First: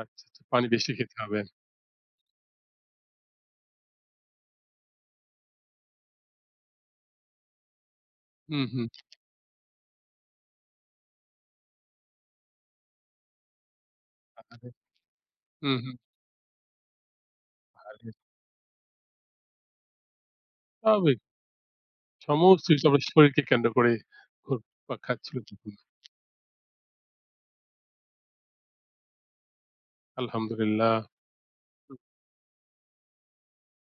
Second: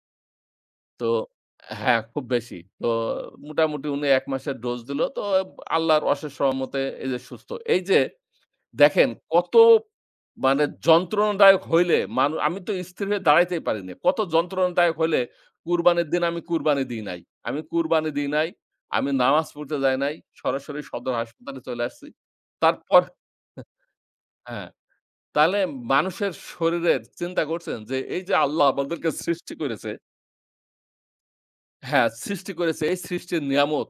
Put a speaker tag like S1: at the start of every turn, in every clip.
S1: আচ্ছা, আচ্ছা, পানি বেশি
S2: তো,
S1: খেতে হবে।
S2: হ্যাঁ খুব বেশি। তো মোটামুটি উনি ১ মাসের ডোজ দিল। তো আল্লাহর অশেষ রহমতে এই যে সুস্থ। এই যে,
S1: হুম, হুম।
S2: দেখেন কত মানে যন্ত্রণাদায়ক হইলে মানু আমি তো স্থির হয়ে দাঁড়াইতেই পারি নাই। কত
S1: আহারে,
S2: যন্ত্রণাদায়ক হইলে
S1: হুম, হুম।
S2: কুরবানির দিন আমি কুরবানি দিই নাই। আমি কুরবানি
S1: আহারে।
S2: দিই নাই, আমি নামাজ পড়তে যাই নাই। সরাসরি সদর
S1: স্বাভাবিক।
S2: হাসপাতালে চলে আসছি।
S1: সমস্তই কিছু
S2: তারপর,
S1: আবার শরীরকে কেন্দ্র করে,
S2: হ্যাঁ,
S1: ঘুরপাক খাচ্ছিল।
S2: তাহলে
S1: [unintelligible]
S2: মানুষের শরীরের চিন্তা করছেন যে, এই যে আল্লাহ আমাদেরকে সৃষ্টি করেছে
S1: আলহামদুলিল্লাহ।
S2: হ্যাঁ, সৃষ্টি করেছে, এই সৃষ্টির নিয়ামত,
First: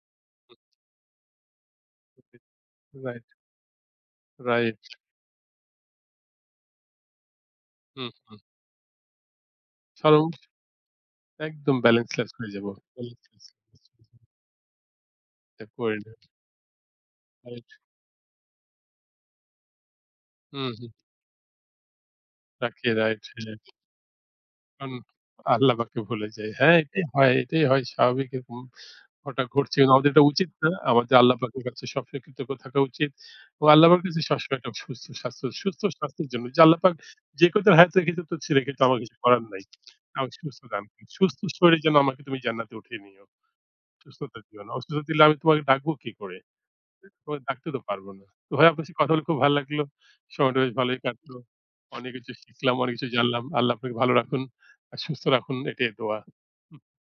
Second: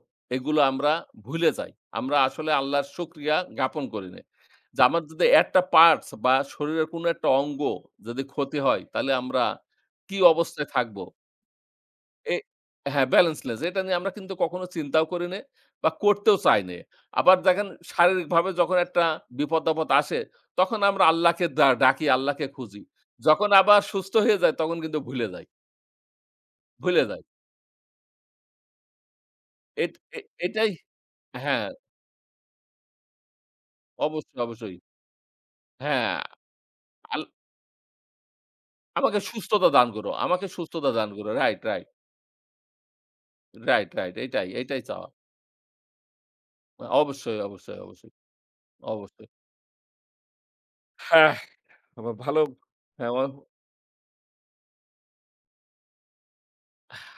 S1: হুম।
S2: এগুলো আমরা ভূইলে যাই। আমরা আসলে আল্লাহর
S1: Right.
S2: শুকরিয়া জ্ঞাপন করি নাই।
S1: Right.
S2: যে আমাদের যে একটা Parts বা শরীরের কোন একটা অঙ্গ,
S1: হুম,
S2: যদি
S1: হুঁ।
S2: ক্ষতি হয় তাহলে আমরা কি
S1: [unintelligible]
S2: অবস্থায় থাকব?
S1: ।একদম Balance less
S2: এ
S1: হয়ে যাব। Balance less.
S2: হ্যাঁ
S1: [unintelligible]
S2: Balance less এটা নিয়ে আমরা কিন্তু কখনো চিন্তাও করি নে
S1: এটা
S2: বা
S1: করিনা।
S2: করতেও চাই নে। আবার দেখেন
S1: Right.
S2: শারীরিকভাবে যখন একটা বিপদ, আপদ আসে
S1: হুম,
S2: তখন
S1: হুম।
S2: আমরা আল্লাহকে ডা ডাকি, আল্লাহকে খুঁজি।
S1: রাখে Right,
S2: যখন
S1: হ্যাঁ।
S2: আবার সুস্থ হয়ে যাই তখন
S1: তখন
S2: কিন্তু ভুলে যাই।
S1: আল্লাহপাককে ভূলে যাই। হ্যাঁ,
S2: ভুলে
S1: এটাই
S2: যাই।
S1: হয় এটাই হয়, স্বাভাবিক এরকম, ঘটা ঘটছে এবং
S2: এট
S1: আমাদের
S2: এ
S1: এটা উচিত না,
S2: এটাই,
S1: আমাদের আল্লাহপাকের
S2: হ্যাঁ।
S1: কাছে সবসময় কৃতজ্ঞ থাকা উচিত, ও আল্লাহপাকের কাছে
S2: অবশ্যই,
S1: সবসময় একটা
S2: অবশ্যই।
S1: সুস্থ স্বাস্থ্য, সুস্থ
S2: হ্যাঁ।
S1: স্বাস্থ্যের জন্য যে, আল্লাহপাক
S2: আল
S1: যে কয় দিন হায়াতে রেখেছো তো রেখেছো কিন্তু আমার কিছু
S2: আমাকে
S1: করার নাই।
S2: সুস্থতা দান করো
S1: আমাকে
S2: আমাকে
S1: সুস্থ দান,
S2: সুস্থতা দান করো।
S1: সুস্থ
S2: Right,
S1: শরীর
S2: right.
S1: যেন আমাকে তুমি জান্নাতে উঠিয়ে নিও।
S2: Right, right।
S1: অসুস্থতা
S2: এটাই,
S1: দিও না,
S2: এটাই
S1: অসুস্থতা
S2: চাওয়া।
S1: দিলে আমি তোমাকে ডাকবো কি করে?
S2: অবশ্যই,
S1: তোমায় ডাকতে
S2: অবশ্যই,
S1: তো পারবো
S2: অবশ্যই।
S1: না। তো ভাই আপনার সাথে কথা বলে
S2: অবশ্যই।
S1: খুব ভাল লাগলো, সময়টা বেশ ভালোই
S2: হ্যাঁ,
S1: কাটলো। অনেক
S2: এবার
S1: কিছু
S2: ভালো,
S1: শিখলাম, অনেক কিছু
S2: হ্যাঁ।
S1: জানলাম।
S2: [unintelligible]
S1: আল্লাহ আপনাকে ভালো রাখুন আর সুস্থ রাখুন এটাই দোয়া।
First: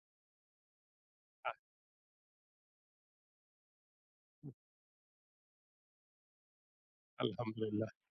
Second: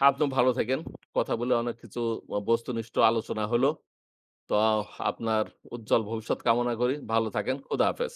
S2: আপনিও ভালো থাকেন। কথা বলে অনেক কিছু বস্তুনিষ্ঠ আলোচনা হল। তো আপনার উজ্জ্বল ভবিষ্যৎ কামনা করি, ভালো থাকেন। খোদা
S1: আলহামদুলিল্লাহ।
S2: হাফেজ।